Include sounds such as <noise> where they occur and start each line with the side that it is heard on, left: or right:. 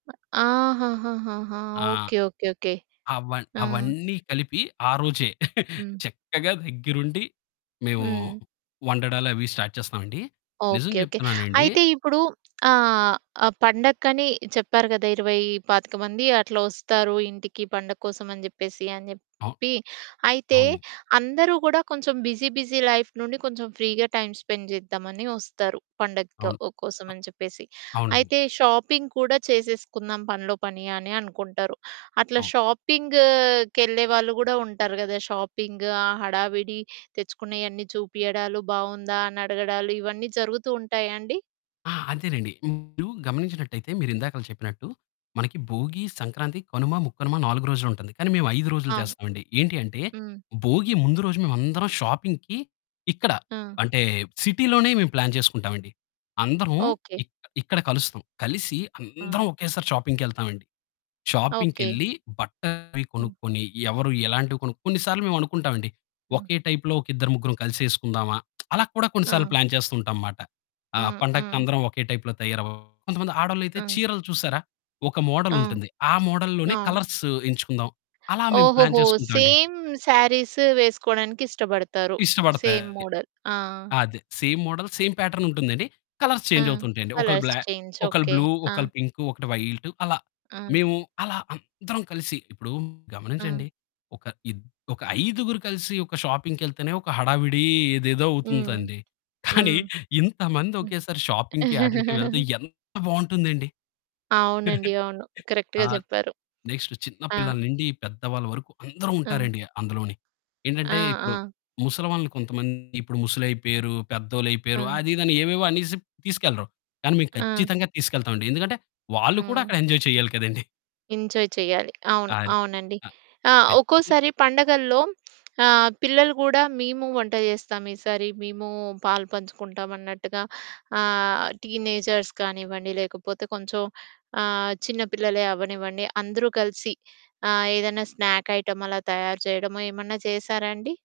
right: అ! ఆహాహాహాహా!
left: ఆ!
right: Okay, okay, okay.
left: అవ
right: ఆ!
left: అవన్నీ కలిపి ఆ రోజే <giggles>
right: హ్మ్.
left: చక్కగా దగ్గరుండి మేము,
right: హ్మ్.
left: వండడాలవి స్టార్ట్ చేస్తామండి. నిజం
right: ఓకె, ఓకె.
left: చెప్తున్నానండి.
right: అయితే ఇప్పుడు ఆహ్, ఆ పండగకని చెప్పారు కదా! 20, 25 మంది అట్లా వస్తారు ఇంటికి పండగ కోసం అని చెప్పేసి అని చెప్పి.
left: ఆహ్,
right: అయితే
left: అవునండి.
right: అందరూ కూడా కొంచెం బిజీ బిజీ లైఫ్ నుండి కొంచెం ఫ్రీగా టైమ్ స్పెండ్ చేద్దాం అని వస్తారు. పండగక్క
left: అవును.
right: ఆహ్, కోసం
left: అ
right: అని చెప్పేసి,
left: అవునండి.
right: అయితే షాపింగ్ కూడా చేసేసుకుందాం పనిలో పని అని అనుకుంటారు అట్లా
left: అవును.
right: షాపింగ్‌‌ కెళ్ళే వాళ్ళు గూడా ఉంటారు గదా! షాపింగ్ ఆ హడావిడి తెచ్చుకున్నయ్యన్నీ చూపియడాలు బాగుందా అని అడగడాలు. ఇవన్నీ జరుగుతూ ఉంటాయా అండి?
left: ఆ! అంతేనండి మీరు గమనించినట్టయితే మీరు ఇందాక చెప్పినట్టు మనకి భోగి, సంక్రాంతి, కనుమ, ముక్కనుమ 4 రోజులు ఉంటుంది కానీ మేము 5 రోజులు
right: అవును.
left: చేస్తామండి. ఏంటి అంటే,
right: హ్మ్.
left: భోగి ముందు రోజు మేము అందరం షాపింగ్‌కి ఇక్కడ
right: ఆ!
left: అంటే, సిటీ లోనే మేము ప్లాన్ చేసుకుంటాం అండి. అందరం
right: ఓకె.
left: ఇక ఇక్కడ కలుస్తాం. కలిసి
right: ఆ!
left: అందరం ఒకేసారి షాపింగ్‌కెళ్తాం అండి.
right: ఓకె.
left: షాపింగ్‌కెళ్లి బట్టలయి
right: హ్మ్.
left: కొనుక్కొని, ఎవరు ఎలాంటివి కొన్ కొన్ని సార్లు మేము అనుకుంటాం అండి,
right: ఆ!
left: ఓకె టైప్‌లో ఒక ఇద్దరు, ముగ్గురు కలిసేసుకుందామా? <smacks lips> అలా కూడా కొన్నిసార్లు
right: ఆ!
left: ప్లాన్ చేస్తూ ఉంటాంమాట. ఆ
right: ఆ!
left: పండగకి
right: ఆ!
left: అందరం ఓకె టైప్‌లో తయారవ్వడం, కొంతమంది ఆడోళ్లైతే
right: ఆ!
left: చీరలు చూసారా! ఒక మోడల్
right: ఆ!
left: ఉంటుంది. ఆ మోడల్ లోనే
right: అవును.
left: కలర్స్ ఎంచుకుందాం. అలా మేము ప్లాన్
right: ఓహోహో!
left: చేసుకుంటాం అండి.
right: సేమ్ సారీస్ వేసుకోవడానికి ఇష్టపడతారు సేమ్
left: ఇష్టపడతాయి.
right: మోడల్. ఆ!
left: అదే సేమ్ మోడల్, సేమ్ ప్యాటర్న్ ఉంటుందండి కలర్స్
right: ఆ!
left: చేంజ్ అవుతూ ఉంటాయండి ఒకళ్ళు
right: కలర్స్
left: బ్లా
right: చేంజ్.
left: ఒకళ్ళు
right: ఓకె.
left: బ్లూ,
right: ఆ!
left: ఒకళ్ళు పింకు, ఒకటి వైట్ అలా.
right: ఆ!
left: మేము అలా అందరం కలిసి ఇప్పుడు
right: ఆ!
left: గమనించండి ఒక ఇద్ ఒక ఐదుగురు కలిసి ఒక షాపింగ్‌కెళ్తేనే ఒక హడావిడి ఏదేదో
right: హ్మ్.
left: అవుతుందండి. కానీ
right: హ్మ్.
left: <giggles> ఇంతమంది
right: హ్మ్.
left: ఒకేసారి షాపింగ్‌కి ఆటిలకి వెళ్తే
right: <chuckles>
left: ఎంత బాగుంటుందండి.
right: అవునండి.
left: <giggles>
right: అవును. కరెక్ట్‌గా
left: ఆహ్,
right: చెప్పారు.
left: నెక్స్ట్ చిన్న
right: ఆ!
left: పిల్లల నుండి, పెద్దవాళ్ళ వరకు అందరూ
right: ఆ!
left: ఉంటారండి అందులోనె.
right: ఆ!
left: ఏంటంటే ఇప్పుడు
right: ఆ!
left: ముసలివాళ్లు కొంతమంది, ఇప్పుడు ముసలి అయిపోయారు, పెద్దోళ్ళు అయిపోయారు
right: ఆ!
left: అదిదని ఏవేవో అనేసి తీసుకెళ్లరు. కానీ మేము
right: ఆ!
left: ఖచ్చితంగా తీసుకెళ్తామండి ఎందుకంటే వాళ్ళు కూడా
right: హ్మ్.
left: అక్కడ ఎంజాయ్ చేయాలి కదండీ!
right: ఎంజాయ్ చేయాలి, అవును,
left: అది.
right: అవునండి.
left: అ
right: ఆ!
left: ఖచ్చితంగా.
right: ఒక్కోసారి పండగల్లో ఆహ్, పిల్లలు కూడా మేము వంట చేస్తాం ఈసారి, మేము పాలు పంచుకుంటాం అన్నట్టుగా ఆహ్, టీనేజర్స్ కానివ్వండి లేకపోతే కొంచెం ఆహ్, చిన్న పిల్లలే అవ్వనివ్వండి. అందరూ కలిసి ఆహ్, ఏదైనా స్నాక్ ఐటెమ్ అలా తయారు చేయడమో ఏమన్నా చేసారా అండి?